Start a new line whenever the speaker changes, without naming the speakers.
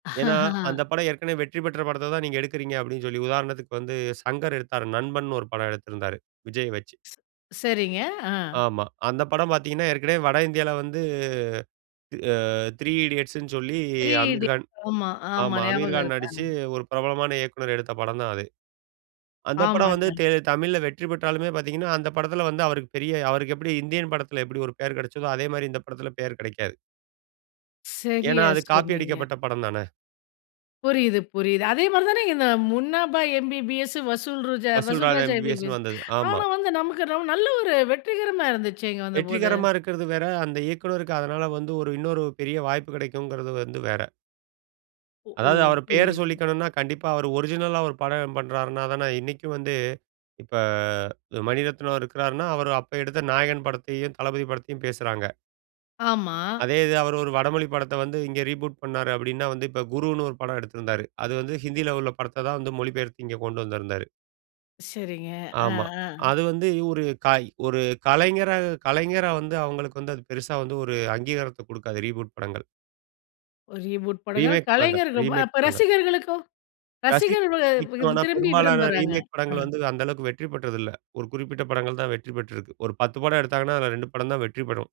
ஏனா, அந்த படம் ஏற்கனவே வெற்றி பெற்ற படத்த தான் நீங்க எடுக்கிறீங்க அப்படீன்னு சொல்லி, உதாரணத்துக்கு வந்து சங்கர் எடுத்தார். நண்பன்னு ஒரு படம் எடுத்திருந்தார். விஜய வெச்சு.
சரிங்க. ஆ.
ஆமா. அந்த படம் பார்த்தீங்கனா, ஏற்கனவே வட இந்தியாவில வந்து, த் Three Idiotsன்னு சொல்லி
[unintelligible]
அமீர்கான்
ஆமா, ஆமா.
ஆமா.
ஞாபகம்
அமீர்கான் நடிச்சு
இருக்கு.
ஒரு பிரபலமான இயக்குனர் எடுத்த படம் தான் அது. அந்த படம் வந்து
ஆமாங்க.
தே தமிழில வெற்றி பெற்றாலுமே பார்த்தீங்கனா, அந்த படத்தில வந்து அவருக்கு பெரிய அவருக்கு எப்படி இந்தியன் படத்தில எப்படி ஒரு பெயர் கெடச்சதோ, அதே மாரி இந்த படத்தில பெயர் கெடைக்காது. ஏனா,
சரியா
அது காப்பி
சொன்னீங்க.
அடிக்கப்பட்ட படம் தானே.
புரியுது, புரியுது. அதே மாதிரி தானே இங்க இந்த முன்னாபா எம்பிபிஎஸ், வசூல் ராஜா
வசூல்
வசூல்
ராஜா
ராஜா
எம்பிபிஎஸ்ன்னு
எம்பிபிஎஸ்.
வந்தது. ஆமா.
ஆனா, வந்து நமக்கு ரொம்ப நல்ல ஒரு வெற்றிகரமா இருந்துச்சேங்க வந்தபோது.
வெற்றிகரமா இருக்குறது வேற, அந்த இயக்குனருக்கு அதனால வந்து ஒரு இன்னொரு பெரிய வாய்ப்பு கெடைக்குங்கிறது வந்து வேற.
ஓ!
அதாவது, அவர் பெயர
புரியுது.
சொல்லிக்கணும்னா கண்டிப்பா அவரு ஒரிஜினல்லா ஒரு படம் பண்றாருனா தான, இன்னைக்கும் வந்து இப்ப மணிரத்னம் இருக்கிறாருன்னா, அவரு அப்ப எடுத்த நாயகன் படத்தையும், தளபதி படத்தையும் பேசுறாங்க.
ஆமா.
அதே இது, அவர் ஒரு வடமொழி படத்த வந்து இங்க ரீபூட் பண்ணார் அப்படின்னா, வந்து இப்ப குருன்னு ஒரு படம் எடுத்திருந்தாரு. அது வந்து ஹிந்தியில உள்ள படத்த தான் வந்து மொழி பெயர்த்து இங்க கொண்டு வந்திருந்தாரு.
சரிங்க. அ,
ஆமா.
அ.
அது வந்து ஒரு, ஒரு கலைஞர கலைஞரா வந்து, அவர்களுக்கு வந்து பெருசா வந்து ஒரு அங்கீகாரத்த குடுக்காது ரீபூட் படங்கள்.
ரீபூட் படங்கள்.
ரீமேக் படங்கள்,
கலைஞர்,
ரீமேக்
அப்ப
படங்கள்.
ரசிகர்களுக்கும்
ரசி
ரசிகர்கள்
[unintelligible]
திரும்பி
பெரும்பாலான
விரும்புறாங்க.
ரீமேக் படங்கள்
ஆ.
வந்து, அந்த அளவுக்கு வெற்றி பெற்றது இல்ல. ஒரு குறிப்பிட்ட படங்கள் தான் வெற்றி பெற்றிருக்கு. ஒரு 10 படம் எடுத்தாங்கன்னா, அதுல 2 படம் தான் வெற்றி பெரும்.